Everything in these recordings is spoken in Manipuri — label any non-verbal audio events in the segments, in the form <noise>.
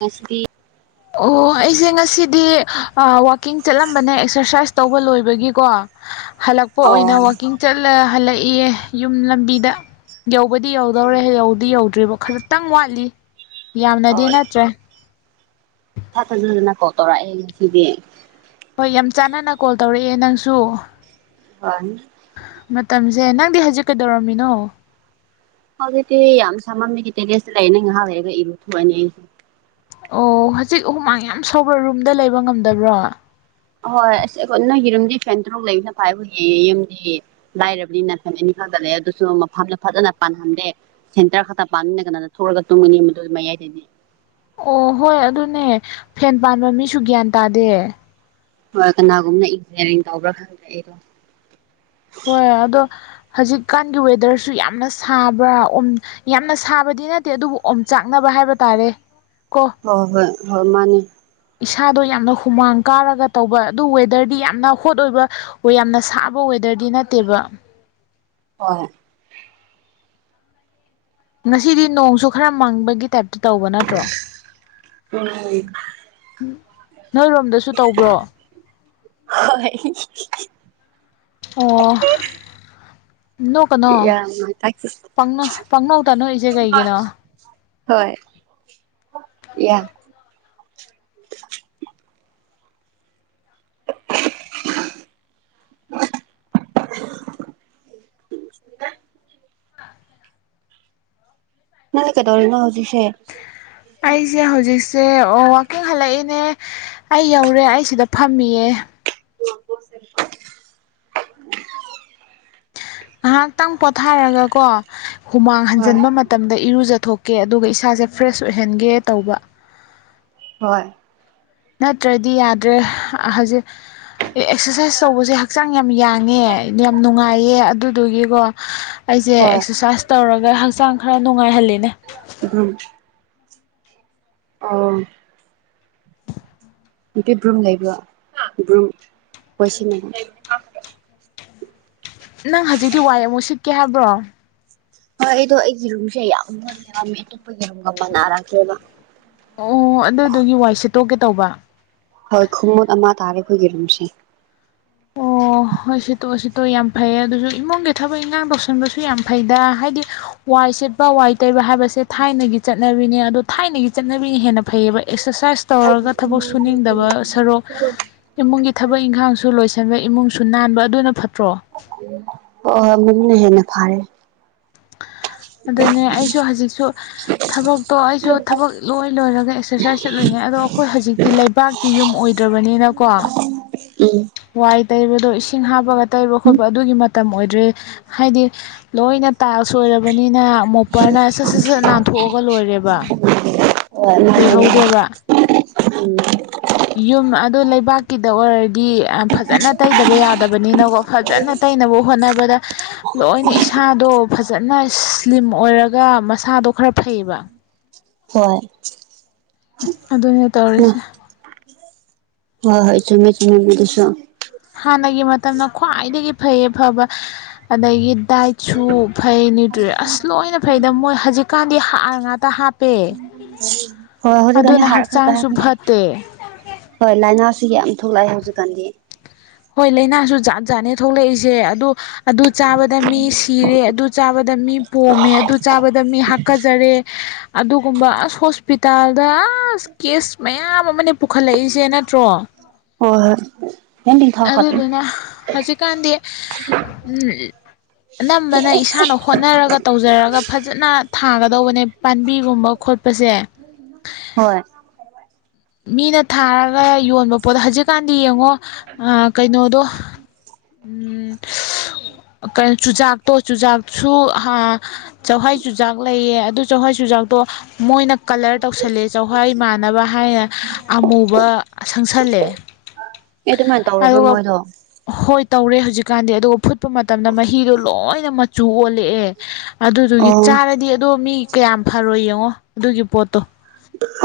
UNINTELLIGIBLE ꯑꯣ ꯑꯩꯁꯦ ꯉꯁꯤꯗꯤ ꯑꯥ ꯋꯥꯛꯀꯤꯡ ꯆꯠꯂꯝꯕꯅꯦ ꯑꯦꯛꯁ꯭ꯔꯁꯥꯏꯁ ꯇꯧꯕ ꯂꯣꯏꯕꯒꯤ ꯀꯣ ꯍꯜꯂꯛꯄ ꯑꯣ ꯑꯣꯏꯅ ꯋꯥꯛꯀꯤꯡ ꯆꯠꯂ ꯍꯜꯂꯛꯏꯌꯦ ꯌꯨꯝꯂꯝꯕꯤꯗ ꯌꯧꯕꯗꯤ ꯌꯧꯗꯧꯔꯦ ꯌꯧꯕꯗꯤ ꯌꯧꯗ꯭ꯔꯤꯕ ꯈꯖꯤꯛꯇꯪ ꯋꯥꯠꯂꯤ ꯌꯥꯝꯅꯗꯤ ꯅꯠ INAUDIBLE ꯍꯣꯏ ꯌꯥꯝ ꯆꯥꯟꯅꯅ ꯀꯣꯜ ꯇꯧꯔꯛꯑꯦ ꯅꯪꯁꯨ <unintelligible> ꯃꯇꯝꯁꯦ ꯅꯪꯗꯤ ꯍꯧꯖꯤꯛ ꯀꯩꯗꯧꯔꯝꯃꯤꯅꯣ ꯍꯧꯖꯤꯗꯤ ꯌꯥꯝ ꯁꯥꯃꯟꯕꯒꯤ ꯇꯦꯔꯦꯁꯇ ꯂꯩꯅꯦ ꯉꯥꯏꯍꯥꯛ ꯂꯩꯔꯒ ꯏꯔꯨꯊꯣꯛꯑꯅꯤ ꯑꯩ ꯑꯣ ꯍꯧꯖꯤꯛ ꯍꯨꯃꯥꯡ ꯌꯥꯝ ꯁꯧꯕ꯭ꯔꯣ ꯔꯨꯝꯗ ꯂꯩꯕ ꯉꯝꯗꯕ꯭ꯔꯣ ꯑꯍꯣꯏ ꯑꯁ ꯑꯩꯈꯣꯏ ꯅꯪꯒꯤꯔꯨꯝꯗꯤ ꯐꯦꯟ ꯇꯧꯔꯨꯛ ꯂꯩꯕꯅꯤꯅ ꯐꯩ ꯑꯩꯈꯣꯏꯒꯤ ꯌꯨꯝꯗꯤ ꯂꯥꯏꯔꯕꯅꯤꯅ ꯐꯦꯟ ꯑꯅꯤ ꯈꯛꯇ ꯂꯩ ꯑꯗꯨꯁꯨ ꯃꯐꯝꯗ ꯐꯖꯅ ꯄꯥꯟꯍꯟꯗꯦ ꯁꯦꯟꯇꯔ ꯈꯛꯇ ꯄꯥꯟꯕꯅꯤꯅ ꯀꯥꯅꯅ ꯊꯣꯛꯂꯒ ꯇꯨꯝꯒꯅꯤ ꯃꯗꯨ ꯃꯌꯥꯏ ꯗꯗꯤ ꯑꯣ ꯍꯣꯏ ꯑꯗꯨꯅꯦ ꯐꯦꯟ ꯄꯥꯟꯕ ꯃꯤꯁꯨ ꯒ꯭ꯌꯥꯟ ꯇꯥꯗꯦ ꯍꯣꯏ ꯀꯅꯥꯒꯨꯝꯅ ꯏꯟꯖꯤꯟꯅꯤꯌꯥꯔꯤꯡ ꯇꯧꯕ꯭ꯔꯥ ꯈꯪꯗꯦ ꯑꯩꯗꯣ ꯍꯣꯏ ꯑꯗꯣ ꯍꯧꯖꯤꯛꯀꯥꯟꯒꯤ ꯋꯦꯗꯔꯁꯨ ꯌꯥꯝꯅ ꯁꯥꯕ꯭ꯔꯥ ꯑꯣꯝ ꯌꯥꯝꯅ ꯁꯥꯕ ꯗꯤ ꯅꯠꯇꯦ ꯑꯗꯨꯕꯨ ꯑꯣꯝ ꯆꯥꯛꯅꯕ ꯍꯥꯏꯕ ꯇꯥꯔꯦ ꯀꯣ ꯍꯣꯏ ꯍꯣꯏ ꯍꯣꯏ ꯃꯥꯅꯦ ꯏꯁꯥꯗꯣ ꯌꯥꯝꯅ ꯍꯨꯃꯥꯡ ꯀꯥꯔꯒ ꯇꯧꯕ ꯑꯗꯨ ꯋꯦꯗ꯭ꯔꯗꯤ ꯌꯥꯝꯅ ꯍꯣꯠ ꯑꯣꯏꯕ ꯑꯣꯏ ꯌꯥꯝꯅ ꯁꯥꯕ ꯑꯣꯏ ꯋꯦꯗ꯭ꯔꯗꯤ ꯅꯠꯇꯦꯕ ꯍꯣꯏ ꯉꯁꯤꯗꯤ ꯅꯣꯡꯁꯨ ꯈꯔ ꯃꯡꯕꯒꯤ ꯇꯥꯏꯞꯇ ꯇꯧꯕ ꯅꯠꯇ꯭ꯔꯣ ꯎꯝ ꯅꯣꯏꯔꯣꯝꯗꯁꯨ ꯇꯧꯕ꯭ꯔꯣ ꯍꯣꯏ ꯍꯤꯍꯤꯍꯤ ꯑꯣ ꯅꯣ ꯀꯩꯅꯣ ꯄꯪꯅꯣ ꯄꯪꯅꯧ ꯇꯥꯅꯣꯛꯏꯁꯦ ꯀꯩꯒꯤꯅꯣ <unintelligible> ꯍꯣꯏ ꯌꯥꯝ ꯅꯪꯗꯤ ꯀꯩꯗꯧꯔꯤꯅ ꯍꯧꯖꯤꯛ ꯑꯩꯁꯦ ꯍꯧꯖꯤꯛꯁꯦ ꯋꯥꯋꯀꯤꯡ ꯍꯜꯂꯛꯏꯅꯦ ꯑꯩ ꯌꯧꯔꯦ ꯑꯩ ꯁꯤꯗ ꯐꯝꯃꯤꯌꯦ <unintelligible> ꯉꯥꯏꯍꯥꯛꯇꯪ ꯄꯣꯊꯥꯔꯒ ꯀꯣ ꯍꯨꯃꯥꯡ ꯍꯣꯏ ꯍꯟꯖꯤꯟꯕ ꯃꯇꯝꯗ ꯏꯔꯨꯖꯊꯣꯛ ꯀꯦ ꯑꯗꯨꯒ ꯏꯁꯥꯁꯦ ꯐ꯭ꯔꯦꯁ ꯑꯣꯏꯍꯟꯒꯦ ꯇꯧꯕ ꯍꯣꯏ ꯅꯠꯇ꯭ꯔꯗꯤ ꯌꯥꯗ꯭ꯔꯦ ꯍꯧꯖꯤꯛ ꯑꯦꯛꯁꯔꯁꯥꯏꯁ ꯇꯧꯕꯁꯦ ꯍꯛꯆꯥꯡ ꯌꯥꯝ ꯌꯥꯡꯉꯦ ꯌꯥꯝ ꯅꯨꯡꯉꯥꯏꯌꯦ ꯑꯗꯨꯗꯨꯒꯤꯀꯣ ꯑꯩꯁꯦ ꯍꯣꯏ ꯑꯦꯛꯁꯔꯁꯥꯏꯁ ꯇꯧꯔꯒ ꯍꯛꯆꯥꯡ ꯈꯔ ꯅꯨꯡꯉꯥꯏꯍꯜꯂꯦ ꯑꯗꯨꯝ ꯑ ꯅꯨꯄꯤ ꯕ꯭ꯔꯨꯝ ꯂꯩꯕ꯭ꯔꯣ ꯕ꯭ꯔꯨꯝ ꯋꯥꯢ ꯁꯤꯠꯅꯕ ꯅꯪ ꯍꯧꯖꯤꯛꯇꯤ ꯋꯥꯏ ꯑꯃꯨꯛ ꯁꯤꯠꯀꯦ ꯍꯥꯏꯕ꯭ꯔꯣ ꯍꯣꯏ ꯑꯩꯗꯣ ꯑꯩꯒꯤ ꯔꯨꯝꯁꯦ ꯌꯥꯝ ꯃꯣꯠꯂꯦꯕ ꯃꯤ ꯑꯇꯣꯞꯄꯒꯤ ꯔꯨꯝꯒ ꯃꯅꯔꯛꯇꯦꯕ ꯑꯣ ꯑꯗꯨꯗꯨꯒꯤ ꯋꯥꯏꯁꯦꯠꯇꯣꯛꯀꯦ ꯇꯧꯕ ꯍꯣꯏ ꯈꯨꯃꯨꯠ ꯑꯃ ꯇꯥꯔꯦ ꯑꯩꯈꯣꯏꯒꯤ ꯔꯨꯝꯁꯦ ꯑꯣ ꯑꯣ ꯍꯣꯏ ꯁꯤꯠꯇꯣꯛ ꯁꯤꯠꯇꯣ ꯌꯥꯝ ꯐꯩ ꯑꯗꯨꯁꯨ ꯏꯃꯨꯡꯒꯤ ꯊꯕꯛ ꯏꯪꯈꯥꯡ ꯇꯧꯁꯟꯕꯁꯨ ꯌꯥꯝ ꯐꯩꯗ ꯍꯥꯏꯗꯤ ꯋꯥꯏ ꯁꯤꯦꯠꯄ ꯋꯥꯏ ꯇꯩꯕ ꯍꯥꯏꯕꯁꯦ ꯊꯥꯏꯅꯒꯤ ꯆꯠꯅꯕꯤꯅꯦ ꯑꯗꯣ ꯊꯥꯏꯅꯒꯤ ꯆꯠꯅꯕꯤꯅ ꯍꯦꯟꯅ ꯐꯩꯌꯦꯕ ꯑꯦꯛꯁꯁ ꯁꯔꯁꯥꯏꯁ ꯍꯣꯏ ꯇꯧꯔꯒ ꯊꯕꯛ ꯁꯨꯅꯤꯡꯗꯕ ꯁꯔꯨꯛ ꯏꯃꯨꯡꯒꯤ ꯊꯕꯛ ꯏꯪꯈꯥꯡꯁꯨ ꯂꯣꯏꯁꯤꯟ ꯕ ꯏꯃꯨꯡꯁꯨ ꯅꯥꯟꯕ ꯑꯗꯨꯅ ꯐꯠ ꯑꯣ ꯃꯗꯨꯅ ꯍꯦꯟꯅ ꯐꯥꯔꯦ ꯑ ꯑꯗꯨꯅꯦ ꯑꯩꯁꯨ ꯍꯧꯖꯤꯛꯁꯨ ꯊꯕꯛꯇꯣ ꯑꯩꯁꯨ ꯊꯕꯛ ꯂꯣꯏ ꯂꯣꯏꯔꯒ ꯑꯦꯛꯁꯔꯁꯥꯏꯁ ꯆꯠꯂꯨꯢꯅꯦ ꯑꯗꯣ ꯑꯩꯈꯣꯏ ꯍꯧꯖꯤꯛꯇꯤ ꯂꯩꯕꯥꯛꯀꯤ ꯌꯨꯝ ꯑꯣꯏꯗ꯭ꯔꯕꯅꯤꯅꯀꯣ ꯎꯝ ꯋꯥꯏ ꯇꯩꯕꯗꯣ ꯏꯁꯤꯡ ꯍꯥꯞꯄꯒ ꯇꯩꯕ ꯈꯣꯠꯄ ꯑꯗꯨꯒꯤ ꯃ ꯇꯝ ꯑꯣꯏꯗ꯭ꯔꯦ ꯍꯥꯏꯗꯤ ꯂꯣꯏꯅ ꯇꯥꯢꯜꯁ ꯑꯣꯢꯔꯕꯅꯤ ꯅ ꯃꯣꯄꯔꯅ ꯁꯠ ꯁꯠ ꯁꯠ ꯅꯥꯟꯊꯣꯛꯑꯒ ꯂꯣꯏꯔꯦꯕ ꯀꯨꯏꯍꯧꯗꯦꯕ ꯑꯣ <unintelligible> ꯌꯨꯝ ꯑꯗꯨ ꯂꯩꯕꯥꯛꯀꯤꯗ ꯑꯣꯏꯔꯗꯤ ꯐꯖꯅ ꯇꯩꯗꯕ ꯌꯥꯗꯕꯅꯤꯅꯀꯣ ꯐꯖꯅ ꯇꯩꯅꯕ ꯍꯣꯠꯅꯕꯗ ꯂꯣꯏꯅ ꯏꯁꯥꯗꯣ ꯐꯖꯅ ꯏꯁ ꯂꯤꯝ ꯑꯣꯏꯔꯒ ꯃꯁꯥꯗꯣ ꯈꯔ ꯐꯩꯕ ꯍꯣꯏ ꯑꯗꯨꯅꯦ ꯇꯧꯔꯤꯁꯦ ꯍꯣꯏ ꯍꯣꯏ ꯆꯨꯝꯃꯦ ꯆꯨꯝꯃꯦ ꯑꯗꯨꯁꯨ <unintelligible> ꯈ꯭ꯋꯥꯏꯗꯒꯤ ꯐꯩꯌꯦ ꯐꯕ ꯑꯗꯒꯤ ꯗꯥꯏꯠꯁꯨ ꯐꯩ ꯅ꯭ꯌꯨꯇ꯭ꯔꯤ ꯑꯁ ꯂꯣꯏꯅ ꯐꯩꯗ ꯃꯣꯏ ꯍꯧꯖꯤꯛꯀꯥꯟꯗꯤ ꯍꯥꯔ ꯉꯥꯛꯇ ꯍꯥꯞ ꯍꯣꯏ ꯍꯧꯖꯤꯛ ꯀꯥꯟꯗꯤ ꯍꯥꯔ ꯈꯛꯇ ꯍꯛꯆꯥꯡꯁꯨ ꯍꯥꯞꯄꯦ ꯐꯠꯇꯦ ꯍꯣꯏ ꯂꯥꯏꯅꯥꯁꯨ ꯌꯥꯝ ꯊꯣꯛꯂꯛꯑꯦ ꯍꯧꯖꯤꯛꯀꯥꯟꯗꯤ ꯍꯣꯏ ꯂꯥꯏꯅꯥꯁꯨ ꯖꯥꯠ ꯖꯥꯠꯅꯦ ꯊꯣꯛꯂꯛꯏꯁꯦ ꯑꯗꯣ ꯑꯗꯨ ꯆꯥꯕꯗ ꯃꯤ ꯁꯤꯔꯦ ꯑꯗꯨ ꯆꯥꯕꯗ ꯃꯤ ꯄꯣꯝꯃꯦ ꯑꯗꯨ ꯆꯥꯕꯗ ꯃꯤ ꯍꯥꯛꯀꯖꯔꯦ ꯑꯗꯨꯒꯨꯝꯕ ꯑꯁ ꯍꯣꯁꯄꯤꯇꯥꯜꯗ ꯑꯥꯁ ꯀꯦꯁ ꯃꯌꯥꯝ ꯑꯃꯅꯦ ꯄꯨꯈꯠꯂꯏꯁꯦ ꯅꯠꯇ꯭ꯔꯣ ꯍꯣꯢ ꯍꯣꯢ ꯑꯗꯨꯗꯨꯅ ꯍꯧꯖꯤꯛꯀꯥꯟꯗꯤ ꯎꯝ ꯑꯅꯝꯕꯅ ꯏꯁꯥꯅ ꯍꯣꯠꯅꯔꯒ ꯇꯧꯖꯔꯒ ꯐꯖꯅ ꯊꯥꯒꯗꯧꯕꯅꯦ ꯄꯥꯝꯕꯤꯒꯨꯝꯕ ꯈꯣꯠꯄꯁꯦ ꯍꯣꯏ ꯃꯤꯅ ꯊꯥꯔꯒ ꯌꯣꯟꯕ ꯄꯣꯠ ꯍꯧꯖꯤꯛꯀꯥꯟꯗꯤ ꯌꯦꯡꯉꯣ ꯑꯥ ꯀꯩꯅꯣꯗꯣ ꯎꯝ <unintelligible> ꯆꯨꯖꯥꯛꯇꯣ ꯆꯨꯖꯥꯛꯁꯨ ꯍꯥ ꯆꯛꯍ꯭ꯋꯥꯏ ꯆꯨꯖꯥꯛ ꯂꯩꯌꯦ ꯑꯗꯨ ꯆꯛꯍ꯭ꯋꯥꯏ ꯆꯨꯖꯥꯛ ꯇꯣ ꯃꯣꯏꯅ ꯀꯂꯔ ꯇꯧꯁꯜꯂꯦ ꯆꯛꯍ꯭ꯋꯥꯏ ꯃꯥꯟꯅꯕ ꯍꯥꯏꯅ ꯑꯃꯨꯕ ꯁꯪꯁꯜꯂꯦ ꯑꯦ ꯑꯗꯨꯃꯥꯏꯅ ꯇꯧꯔꯕ꯭ꯔꯥ ꯑꯗꯨꯒ ꯃꯣꯏꯗꯣ ꯍꫭ ꯍꫭꯏ ꯇꯧꯔꯦ ꯍꯧꯖꯤꯛꯀꯥꯟꯗꯤ ꯑꯗꯨꯒ ꯐꯨꯠꯄ ꯃꯇꯝꯗ ꯃꯍꯤꯗꯣ ꯂꯣꯏꯅ ꯃꯆꯨ ꯑꯣꯜꯂꯑꯦ ꯑꯗꯨꯗꯨꯒꯤ ꯑꯣ ꯆꯥꯔꯗꯤ ꯑꯗꯣ ꯃꯤ ꯀꯌꯥꯝ ꯐꯔꯣꯏ ꯌꯦꯡꯉꯣ ꯑꯗꯨꯒꯤ ꯄꯣꯠꯇꯣ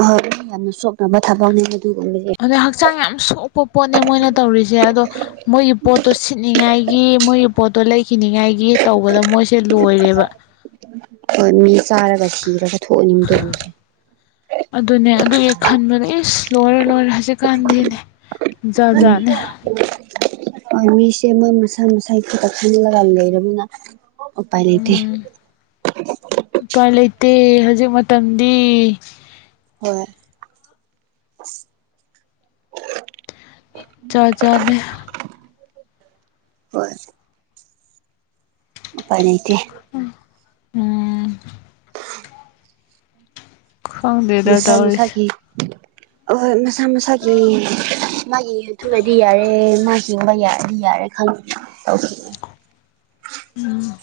ꯍꯣꯏ ꯌꯥꯝꯅ ꯆꫭꯞꯅꯕ ꯊꯕꯛꯅꯦ ꯑꯗꯨꯒꯨꯝꯕꯗꯤ ꯑꯗꯩ ꯍꯛꯆꯥꯡ ꯌꯥꯝ ꯁꯣꯛꯄ ꯄꯣꯠꯅꯦ ꯃꯣꯏꯅ ꯇꯧꯔꯤꯖꯦ ꯑꯗꯣ ꯃꯣꯏꯒꯤ ꯄꯣꯠꯇꯣ ꯁꯤꯠꯅꯤꯉꯥꯏꯒꯤ ꯃꯣꯏꯒꯤ ꯄꯣꯠꯇꯣ ꯂꯩꯈꯤꯅꯤꯉꯥꯏꯒꯤ ꯇꯧꯕꯗ ꯃꯣꯏ ꯍꯣꯏ ꯃꯤ ꯆꯥꯔꯒ ꯁꯤꯔꯒ ꯊꯣꯛꯑꯅꯤꯡꯗ <unintelligible> ꯑꯗꯨꯏ ꯈꯟꯕꯅꯦ ꯏꯁ ꯂꯣꯏꯔꯦ ꯂꯣꯏꯔꯦ ꯍꯧꯖꯤꯛꯀꯥꯟꯗꯤꯅꯦ ꯖꯥꯠ ꯎꯝ ꯖꯥꯠꯅꯦ <unintelligible> ꯍꯣꯏ ꯃꯤꯁꯦ ꯃꯣꯏ ꯃꯁꯥ ꯃꯁꯥꯒꯤ ꯈꯤꯇ ꯈꯜꯂꯒ ꯂꯩꯔꯝꯅꯤꯅ ꯎꯄꯥꯏ ꯂꯩꯇꯦ ꯎꯝ ꯎꯄꯥꯏ ꯂꯩꯇꯦ ꯍꯧꯖꯤꯛ ꯃꯇꯝꯗꯤ ꯍꯣꯏ ꯖꯥꯠ ꯖꯥꯠꯅꯦ <unintelligible> ꯎꯄꯥꯏ ꯂꯩꯇꯦ ꯎꯝ ꯈꯪꯗꯦꯗ ꯃꯁꯥ ꯇꯧꯔꯤꯁꯦ ꯃꯁꯥꯒꯤ ꯑꯍꯣꯏ ꯃꯁꯥ ꯃꯁꯥꯒꯤ ꯃꯥꯒꯤ ꯊꯨꯔꯗꯤ ꯌꯥꯔꯦ ꯃꯥ ꯍꯤꯡꯕ ꯌꯥꯔꯦ ꯑꯗꯨ ꯌꯥꯔꯦ ꯈꯪ ꯇꯧꯈꯤ ꯎꯝ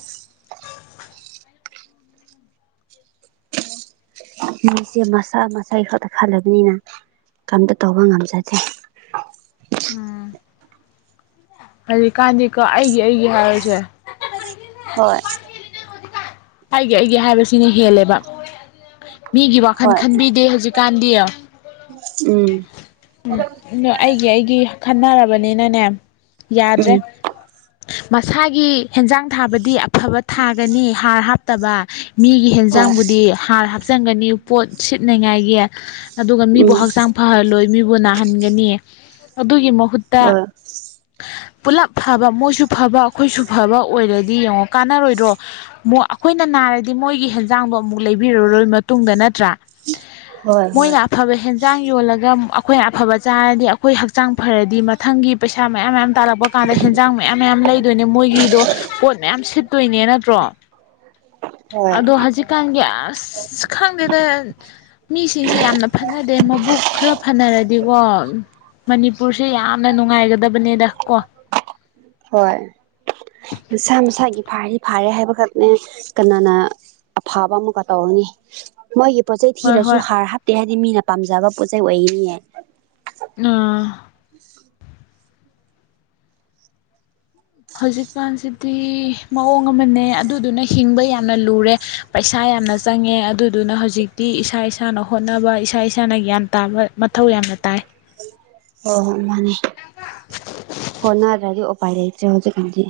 ꯃꯤꯁꯦ ꯃꯁꯥ ꯃꯁꯥꯒꯤ ꯈꯛꯇ ꯈꯜꯂꯕꯅꯤꯅ ꯀꯝꯇ ꯇꯧꯕ ꯉꯝꯖꯗꯦ ꯎꯝ ꯍꯧꯖꯤꯛꯀꯥꯟꯗꯤꯀꯣ ꯑꯩꯒꯤ ꯑꯩꯒꯤ ꯍꯥꯏꯔꯁꯦ ꯍꯣꯏ <unintelligible> ꯑꯩꯒꯤ ꯑꯩꯒꯤ ꯍꯥꯏꯕꯁꯤꯅ ꯍꯦꯜꯂꯦꯕ ꯃꯤꯒꯤ ꯋꯥꯈꯜ ꯍꯣꯏ ꯈꯟꯕꯤꯗꯦ ꯍꯧꯖꯤꯛꯀꯥꯟꯗꯤ ꯎꯝ ꯎꯝ ꯑ ꯑꯩꯒꯤ ꯑꯩꯒꯤ ꯈꯟꯅꯔꯕꯅꯤꯅꯅꯦ ꯌꯥꯗ꯭ꯔꯦ ꯎꯝ ꯃꯁꯥꯒꯤ ꯍꯦꯟꯖꯥꯡ ꯊꯥꯕꯗꯤ ꯑꯐꯕ ꯊꯥꯒꯅꯤ ꯍꯥꯔ ꯍꯥꯞꯇꯕ ꯃꯤꯒꯤ ꯍꯣꯏ ꯍꯦꯟꯖꯥꯡꯕꯨꯗꯤ ꯍꯥꯔ ꯍꯥꯞꯆꯟꯒꯅꯤ ꯄꯣꯠ ꯁꯤꯠꯅꯉꯥꯏꯒꯤ ꯑꯗꯨꯒ ꯃꯤꯕꯨ ꯎꯝ ꯍꯛꯆꯥꯡ ꯂꯣꯏ ꯃꯤꯕꯨ ꯅꯥꯍꯟꯒꯅꯤ ꯑꯗꯨꯒꯤ ꯃꯍꯨꯠꯇ ꯍꯣꯏ ꯄꯨꯜꯂꯞ ꯐꯕ ꯃꯣꯏꯁꯨ ꯐꯕ ꯑꯩꯈꯣꯏꯁꯨ ꯐꯕ ꯑꯣꯏꯔꯗꯤ ꯌꯦꯡꯉꯣ ꯀꯥꯟꯅꯔꯣꯏꯗ꯭ꯔꯣ ꯑꯩꯈꯣꯏꯅ ꯅꯥꯔꯗꯤ ꯃꯣꯏꯒꯤ ꯍꯦꯟꯖꯥꯡꯗꯣ ꯑꯃꯨꯛ ꯂꯩꯕꯤꯔꯔꯣꯏ ꯃꯇꯨꯡꯗ ꯅꯠꯇ꯭ꯔꯥ ꯍꯣꯏ ꯍꯣꯏ ꯃꯣꯏꯅ ꯑꯐꯕ ꯍꯦꯟ ꯌꯣꯜꯂꯒ ꯑꯩꯈꯣꯏ ꯑꯐꯕ ꯆꯥꯔꯗꯤ ꯑꯩꯈꯣꯏ ꯍꯛꯆꯥꯡ ꯐꯔꯗꯤ ꯃꯊꯪꯒꯤ ꯄꯩꯁꯥ ꯃꯌꯥꯝ ꯃꯌꯥꯝ ꯇꯥꯜꯂꯛꯄ ꯀꯥꯟꯗ ꯍ ꯍꯤꯟꯁꯥꯡ ꯃꯌꯥꯝ ꯃꯌꯥꯝ ꯂꯩꯗꯣꯏꯅꯦ ꯃꯣꯏꯒꯤꯗꯣ ꯄꯣꯠ ꯃꯌꯥꯝ ꯁꯤꯠꯇꯣꯏꯅꯦ ꯅꯠꯇ꯭ꯔꯣ ꯍꯣꯏ ꯑꯗꯣ ꯍꯧꯖꯤꯛꯀꯥꯟꯒꯤ ꯑꯁ ꯈꯪꯗꯦꯗ ꯃꯤꯁꯤꯡꯁꯦ ꯌꯥꯝꯅ ꯐꯅꯗꯦ ꯃꯕꯨꯛ ꯈꯔ ꯐꯅꯔꯗꯤꯀꯣ ꯃꯅꯤꯄꯨꯔꯁꯦ ꯌꯥꯝꯅ ꯅꯨꯡꯉꯥꯏꯒꯗꯕꯅꯦꯗ ꯀꯣ ꯍꯣꯏ ꯃꯁꯥ ꯃꯁꯥꯒꯤ ꯐꯥꯔꯤ ꯐꯥꯔꯦ ꯍꯥꯏꯕꯈꯛꯅꯦ ꯀꯅꯥꯅ ꯑꯐꯕ ꯑꯃꯨꯛꯀ ꯇꯧꯅꯤ ꯃꯣꯏꯒꯤ ꯄꯣꯠꯆꯩ ꯍꯣꯏ ꯊꯤꯔꯁꯨ ꯍꯣꯏ ꯍꯥꯔ ꯍꯥꯞꯇꯦ ꯍꯥꯏꯗꯤ ꯃꯤꯅ ꯄꯥꯝꯖꯕ ꯄꯣꯠꯆꯩ ꯑꯣꯏꯅꯤꯌꯦ ꯑꯥ ꯍꯧꯖꯤꯛꯀꯥꯟꯁꯤꯗꯤ ꯃꯑꯣꯡ ꯑꯃꯅꯦ ꯑꯗꯨꯗꯨꯅ ꯍꯤꯡꯕ ꯌꯥꯝꯅ ꯂꯨꯔꯦ ꯄꯩꯁꯥ ꯌꯥꯝꯌꯥꯝꯅ ꯆꯪꯉꯦ ꯑꯗꯨꯗꯨꯅ ꯍꯧꯖꯤꯛꯇꯤ ꯏꯁꯥ ꯏꯁꯥꯅ ꯍꯣꯠꯅꯕ ꯏꯁꯥ ꯏꯁꯥꯅ ꯒ꯭ꯌꯥꯟ ꯇꯥꯕ ꯃꯊꯧ ꯌꯥꯝꯅ ꯇꯥꯏ ꯑꯣ ꯍꯣ ꯃꯥꯅꯤ ꯍꯣꯠꯅꯗ꯭ꯔꯗꯤ ꯎꯄꯥꯏ ꯂꯩꯇꯦ ꯍꯧꯖꯤꯛ ꯀꯥꯟꯗꯤ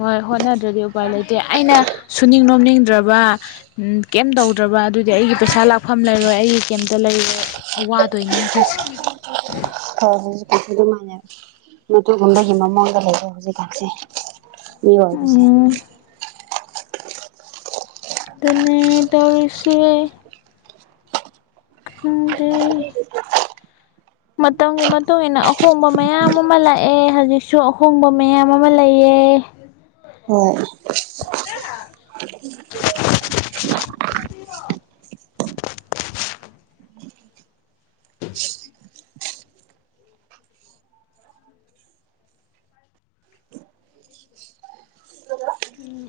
ꯍꯣꯏ ꯍꯣꯠꯅꯗ꯭ꯔꯗꯤ ꯎꯄꯥꯏ ꯂꯩꯇꯦ ꯑꯩꯅ ꯁꯨꯅꯤꯡ ꯅꯣꯝꯅꯤꯡꯗ꯭ꯔꯕ ꯀꯦꯝ ꯇꯧꯗ꯭ꯔꯕ ꯑꯗꯨꯗꯤ ꯑꯩꯒꯤ ꯄꯩꯁꯥ ꯂꯥꯛꯐꯝ ꯂꯩꯔꯣꯏ ꯑꯩꯒꯤ ꯀꯦꯝꯇ ꯂꯩ ꯑꯩ ꯋꯥꯗꯣꯏꯅꯦ ꯑꯩꯈꯣꯏꯁꯦ ꯍꯣꯏ ꯍꯧꯖꯤꯛꯐꯥꯎꯁꯦ ꯑꯗꯨꯃꯥꯏꯅ ꯃꯗꯨꯒꯨꯝꯕꯒꯤ ꯃꯑꯣꯡꯗ ꯂꯩꯔꯦ ꯍꯧꯖꯤꯛꯀꯥꯟꯁꯦ ꯃꯤ ꯑꯣꯏꯗꯨꯁꯦ ꯑꯗꯨꯅꯦ ꯇꯧꯔꯤꯁꯦ ꯈꯪꯗꯦ ꯃꯇꯝꯒꯤ ꯃꯇꯨꯡ ꯏꯟꯅ ꯑꯍꯣꯡꯕ ꯃꯌꯥꯝ ꯑꯃ ꯂꯥꯛꯑꯦ ꯍꯧꯖꯤꯛꯁꯨ ꯑꯍꯣꯡꯕ ꯃꯌꯥꯝ ꯑꯃ ꯂꯩꯑ ꯑꯦ ꯍꯣꯏ <inaudible> ꯎꯝ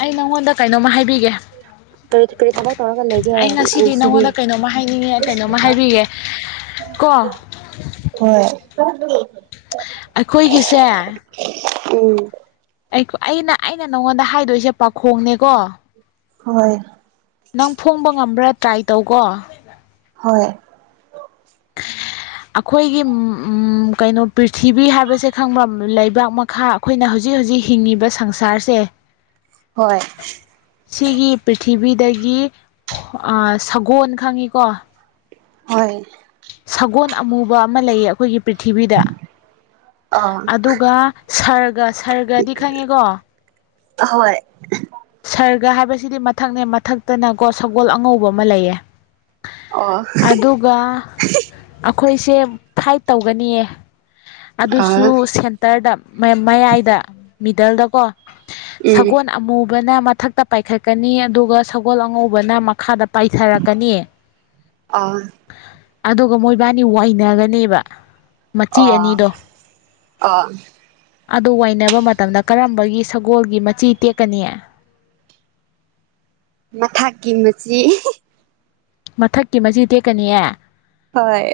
ꯑꯩ ꯅꯪꯉꯣꯟꯗ ꯀꯩꯅꯣꯝꯃ ꯍꯥꯏꯕꯤꯒꯦ ꯀꯔꯤ ꯀꯔꯤ ꯊꯕꯛ ꯇꯧꯔꯒ ꯂꯩꯒꯦ ꯑꯩ ꯉꯁꯤꯗꯤ ꯅꯪꯉꯣꯟꯗ ꯀꯩꯅꯣꯝꯃ ꯍꯥꯏꯅꯤꯡꯉꯦ ꯀꯩꯅꯣꯝꯃ ꯍꯥꯏꯕꯤꯒꯦ ꯀꯣ ꯍꯣꯏ ꯑꯩꯈꯣꯏꯒꯤꯁꯦ ꯎꯝ ꯑꯩꯅ ꯑꯩꯅ ꯅꯪꯉꯣꯟꯗ ꯍꯥꯏꯗꯣꯏꯁꯦ ꯄꯥꯈꯣꯡꯅꯦꯀꯣ ꯍꯣꯏ ꯅꯪ ꯐꯣꯡꯕ ꯉꯝꯕ꯭ꯔꯥ ꯇ꯭ꯔꯥꯏ ꯇꯧꯀꯣ ꯍꯣꯏ <inaudible> ꯑꯩꯈꯣꯏꯒꯤ ꯎꯝ ꯑꯝ ꯍꯝ ꯀꯩꯅꯣ ꯄ꯭ꯔꯤꯊꯤꯕꯤ ꯍꯥꯏꯕꯁꯦ ꯈꯪꯕ ꯂꯩꯕꯥꯛ ꯃꯈꯥ ꯑꯩꯈꯣꯏꯅ ꯍꯧꯖꯤꯛꯖꯤ ꯍꯧꯖꯤꯛ ꯍꯤꯡꯉꯤꯕ ꯁꯪꯁꯥꯔꯁꯦ ꯍꯣꯏ ꯄ꯭ꯊꯤꯕꯤꯗꯒꯤ ꯁꯒꯣꯜ ꯑꯥ ꯈꯪꯉꯤꯀꯣ ꯍꯣꯏ ꯁꯒꯣꯜ ꯑꯃꯨꯕ ꯑꯃ ꯂꯩꯌꯦ ꯑꯩꯈꯣꯏꯒꯤ ꯄ꯭ꯔꯤꯊꯤꯕꯤꯗ ꯑꯥ ꯑꯗꯨꯒ ꯁꯔꯒ ꯁꯔꯒꯗꯤ ꯈꯪꯉꯤꯀꯣ ꯍꯣꯏ ꯁꯔꯒ ꯍꯥꯏꯕꯁꯤꯗꯤ ꯃꯊꯛꯅꯦ ꯃꯊꯛꯇꯅꯀꯣ ꯁꯒꯣꯜ ꯑꯉꯧꯕ ꯑꯃ ꯂꯩꯌꯦ ꯑꯣ ꯑꯗꯨꯒ ꯑꯩꯈꯣꯏꯁꯦ ꯐꯥꯏꯠ ꯇꯧꯒꯅꯤꯌꯦ ꯑꯗꯨꯁꯨ ꯑꯥ ꯁꯦꯟꯇꯔꯗ ꯃꯌꯥꯏꯗ ꯃꯤꯗꯜꯗꯀꯣ ꯎꯝ ꯁꯒꯣꯜ ꯑꯃꯨꯕꯅ ꯃꯊꯛꯇ ꯄꯥꯏꯈꯠꯀꯅꯤ ꯑꯗꯨꯒ ꯁꯒꯣꯜ ꯑꯉꯧꯕꯅ ꯃꯈꯥꯗ ꯄꯥꯏꯊꯔꯛꯀꯅꯤ ꯑꯥ ꯑꯗꯨꯒ ꯃꯣꯏꯕꯥꯅꯤ ꯋꯥꯅꯒꯅꯤꯕ ꯑꯥ ꯑꯥ ꯑꯗꯨ ꯋꯥꯏꯅꯕ ꯃꯇꯝꯗ ꯀꯔꯝꯕꯒꯤ ꯁꯒꯣꯜꯒꯤ ꯃꯆꯤ ꯇꯦꯛꯀꯅꯤ ꯃꯊꯛꯀꯤ ꯃꯆꯤ ꯃꯊꯛꯀꯤ ꯃꯆꯤ ꯇꯦꯛꯀꯅꯤꯌꯦ ꯍꯣꯏ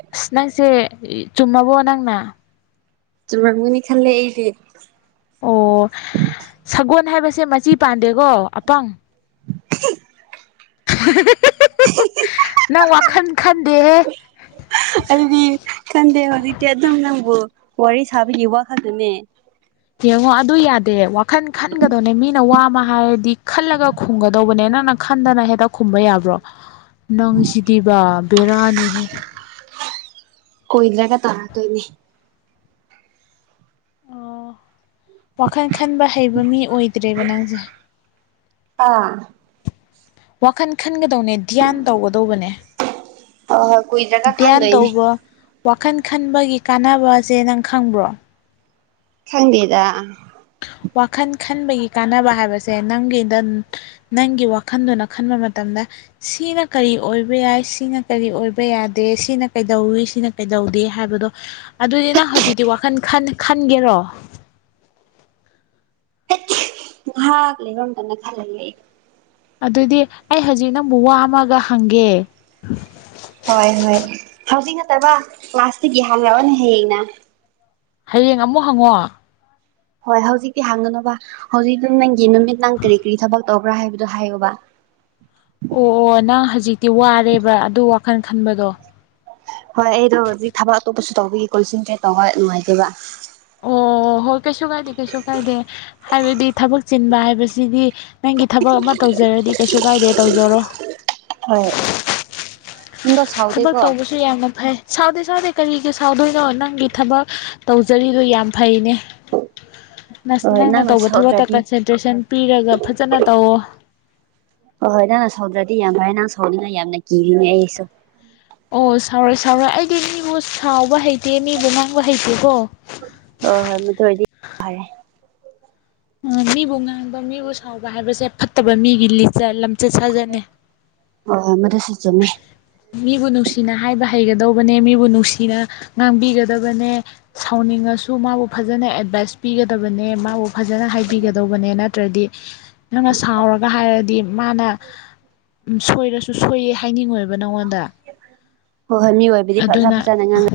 ꯆꯨꯝꯃꯕꯨ ꯅꯥꯪꯅ ꯆꯨꯝꯃꯒꯅꯤ ꯈꯂꯦ ꯑꯩꯗꯤꯦ ꯑꯣ ꯁꯒꯣꯜ ꯍꯥꯏꯕꯁꯦ ꯃꯆꯤ ꯄꯥꯟꯗꯦꯀꯣ ꯑꯄꯪ ꯍꯤ ꯍꯤ ꯍꯤ ꯅꯪ ꯋꯥꯈꯜ ꯈꯟꯗꯦꯍꯦ ꯑꯩꯗꯤ ꯈꯟꯗꯦ ꯍꯧꯖꯤꯇꯤ ꯑꯗꯨꯝ ꯅꯪꯕꯨ ꯋꯥꯔꯤ ꯁꯥꯕꯤꯒꯤ ꯋꯥ ꯈꯛꯇ ꯅꯦ ꯎꯝ ꯍꯪ ꯑꯗꯨ ꯌꯥꯗꯦ ꯋꯥꯈꯜ ꯈꯟꯒꯗꯧꯅꯦ ꯃꯤꯅ ꯋꯥ ꯑꯃ ꯍꯥꯏꯔꯗꯤ ꯈꯜꯂꯒ ꯈꯨꯝꯒꯗꯧꯕꯅꯦ ꯅꯪꯅ ꯈꯟꯗꯅ ꯍꯦꯛꯇ ꯈꯨꯝꯕ ꯌꯥꯕ꯭ꯔꯣ ꯅꯪꯁꯤꯗꯤꯕ ꯕꯦꯔꯤꯅꯤꯍꯦ ꯇꯥ ꯇꯣꯏꯅꯤ ꯑꯣ ꯋꯥꯈꯜ ꯈꯟꯕ ꯍꯩꯕ ꯃꯤ ꯑꯣꯏꯗ꯭ꯔꯦꯕ ꯅꯪꯁꯦ ꯑꯥ ꯋꯥꯈꯟ ꯈꯟꯒ ꯇꯧꯅꯦ ꯙ꯭ꯌꯥꯟ ꯇꯧꯒꯗꯧꯕꯅꯦ ꯍꯣꯏ ꯍꯣꯏ ꯀꯨꯏꯗ꯭ꯔꯒ ꯙ꯭ꯌꯥꯟ ꯈꯟꯗꯣꯏꯅꯦ ꯇꯧꯕ ꯋꯥꯈꯜ ꯈꯟꯕꯒꯤ ꯀꯥꯟꯅꯕ ꯑꯁꯦ ꯅꯪ ꯈꯪꯕ꯭ꯔꯣ ꯈꯡꯗꯦꯇꯥ ꯋꯥꯈꯟ ꯈꯟꯕꯒꯤ ꯀꯥꯟꯅꯕ ꯍꯥꯏꯕꯁꯦ ꯅꯪꯒꯤꯗ ꯅꯪꯒꯤ ꯋꯥꯈꯜꯗꯨꯅ ꯈꯟꯕ ꯃꯇꯝꯗ ꯁꯤꯅ ꯀꯔꯤ ꯑꯣꯏꯕ ꯌꯥꯏ ꯁꯤꯅ ꯀꯔꯤ ꯑꯣꯏꯕ ꯌꯥꯗꯦ ꯁꯤꯅ ꯀꯩꯗꯧꯋꯤ ꯁꯤꯅ ꯀꯩꯗꯧꯗꯦ ꯍꯥꯏꯕꯗꯣ ꯑꯗꯨꯗꯤ ꯅꯪ ꯍꯧꯖꯤꯛꯇꯤ ꯋꯥꯈꯜ ꯈꯟ ꯈꯟꯒꯦꯔꯣ ꯂꯩ ꯔꯣꯝꯗꯅ ꯊꯜꯍꯜ ꯂꯩ ꯑꯗꯨꯗꯤ ꯑꯩ ꯍꯧꯖꯤꯛ ꯅꯪꯕꯨ ꯋꯥ ꯃꯒ ꯍꯪꯒꯦ ꯍꯣꯏ ꯍꯣꯏ ꯍꯧꯖꯤꯛ ꯅꯠꯇꯕ ꯀ꯭ꯂꯥꯁꯇꯤꯒꯤ ꯍꯥꯡꯉꯛꯑꯣꯅꯦ ꯍꯌꯦꯡꯅ ꯍꯌꯦꯡ ꯑꯃꯨꯛ ꯍꯪꯉꯣ ꯍꯣꯏ ꯍꯧꯖꯤꯛꯇꯤ ꯍꯥꯡꯒꯅꯣꯕ ꯍꯧꯖꯤꯛꯇꯤ ꯅꯪꯒꯤ ꯅꯨꯃꯤꯠ ꯅꯪ ꯀꯔꯤ ꯀꯔꯤ ꯊꯕꯛ ꯇꯧꯕ꯭ꯔꯥ ꯍꯥꯏꯕꯗꯨ ꯍꯥꯏꯌꯨꯕ ꯑꯣ ꯑꯣ ꯅꯪ ꯍꯧꯖꯤꯛꯇꯤ ꯋꯥꯔꯦꯕ ꯑꯗꯨ ꯋꯥꯈꯜ ꯈꯟꯕꯗꯣ ꯍꯣꯏ ꯑꯩꯗꯣ ꯍꯧꯖꯤꯛ ꯊꯕꯛ ꯑꯇꯣꯞꯄꯁꯨ ꯇꯧꯕꯤꯒꯤ ꯀꯣꯜꯁꯤꯟꯁꯦ ꯇꯧꯕ ꯅꯨꯡꯉꯥꯏꯇꯦꯕ ꯑꯣ ꯍꯣꯏ ꯀꯩꯁꯨ ꯀꯥꯏꯗꯦ ꯀꯩꯁꯨ ꯀꯥꯏꯗꯦ ꯍꯥꯏꯕꯗꯤ ꯊꯕꯛ ꯆꯤꯟꯕ ꯍꯥꯏꯕꯁꯤꯗꯤ ꯅꯪꯒꯤ ꯊꯕꯛ ꯑꯃ ꯇꯧꯖꯔꯗꯤ ꯀꯩꯁꯨ ꯀꯥꯏꯗꯦ ꯇꯧꯖꯔꯣ ꯍꯣꯏ ꯅꯪꯗꯣ ꯊꯕꯛ ꯁꯥꯎꯗꯦꯀꯣ ꯇꯧꯕꯁꯨ ꯌꯥꯝꯅ ꯐꯩ ꯁꯥꯎꯗꯦ ꯁꯥꯎꯗꯦ ꯀꯔꯤꯒꯤ ꯁꯥꯎꯗꯣꯏꯅꯣ ꯅꯪꯒꯤ ꯊꯕꯛ ꯇꯧꯖꯔꯤꯗꯣ ꯌꯥꯝ ꯐꯩꯅꯦ ꯍꯣꯏ <inaudible> ꯍꯣꯏ ꯅꯪꯅ ꯇꯧꯕ ꯊꯕꯛꯇ ꯣ ꯁꯧꯗ꯭ꯔꯗꯤ ꯀꯟꯁꯦꯟꯇ꯭ꯔꯦꯁꯟ ꯄꯤꯔꯒ ꯐꯖꯅ ꯇꯧꯋꯣ ꯍꯣꯏ ꯍꯣꯏ ꯅꯪ ꯅ ꯁꯧꯗ꯭ꯔꯗꯤ ꯌꯥꯝ ꯐꯔꯦ ꯅꯪ ꯁꯧꯅꯤꯅ ꯌꯥꯝꯅ ꯀꯤꯔꯤꯅꯦ ꯑꯩꯁꯨ ꯑꯣ ꯁꯥꯎꯔꯣꯏ ꯁꯥꯎꯔꯣꯏꯦ ꯑꯩꯗꯤ ꯃꯤꯕꯨ ꯁꯥꯎꯕ ꯍꯩꯇꯦ ꯃꯤꯕꯨ ꯉꯥꯡꯕ ꯍꯩꯇꯦꯀꯣ ꯍꯣꯏ ꯍꯣꯏ ꯃꯗꯨ ꯑꯣꯏꯗꯤ ꯐꯔꯦ ꯎꯝ ꯃꯤꯕꯨ ꯉꯥꯡꯕ ꯃꯤꯕꯨ ꯁꯥꯎꯕ ꯍꯥꯏꯕꯁꯦ ꯐꯠꯇꯕ ꯃꯤꯒꯤ ꯂꯤꯆꯠ ꯂꯝꯆꯠ ꯁꯥꯖꯠꯅꯦ ꯑꯣ ꯍꯣꯏ ꯃꯗꯨ ꯁꯤ ꯆꯨꯝꯃꯦ ꯃꯤꯕꯨ ꯅꯨꯡꯁꯤꯅ ꯍꯥꯏꯕ ꯍꯩꯒꯗꯧꯕꯅꯦ ꯃꯤꯕꯨ ꯅꯨꯡꯁꯤꯅ ꯉꯥꯡꯕꯤꯒꯗꯕꯅꯦ ꯁꯥꯎ ꯁꯥꯎꯅꯤꯡꯉꯁꯨ ꯃꯥꯕꯨ ꯐꯖꯅ ꯑꯦꯗꯚꯥꯏꯁ ꯄꯤꯒꯗꯕꯅꯦ ꯃꯥꯕꯨ ꯐꯖꯅ ꯍꯥꯏꯕꯤꯒꯗꯧꯕꯅꯦ ꯅꯠꯇ꯭ꯔꯗꯤ ꯅꯪꯅ ꯁꯥꯎꯔꯒ ꯍꯥꯏꯔꯗꯤ ꯃꯥꯅ ꯎꯝ ꯁꯣꯏꯔꯁꯨ ꯁꯣꯏꯌꯦ ꯍꯥꯏꯅꯤꯡꯉꯣꯏꯕ ꯍꯥꯏꯕ ꯅꯡꯉꯣꯟꯗ ꯍꯣꯏ ꯍꯣꯏ ꯃꯤ ꯑꯣꯏꯕꯗꯤ ꯐꯖ ꯐꯖꯅꯥ ꯉꯥꯡꯉꯦ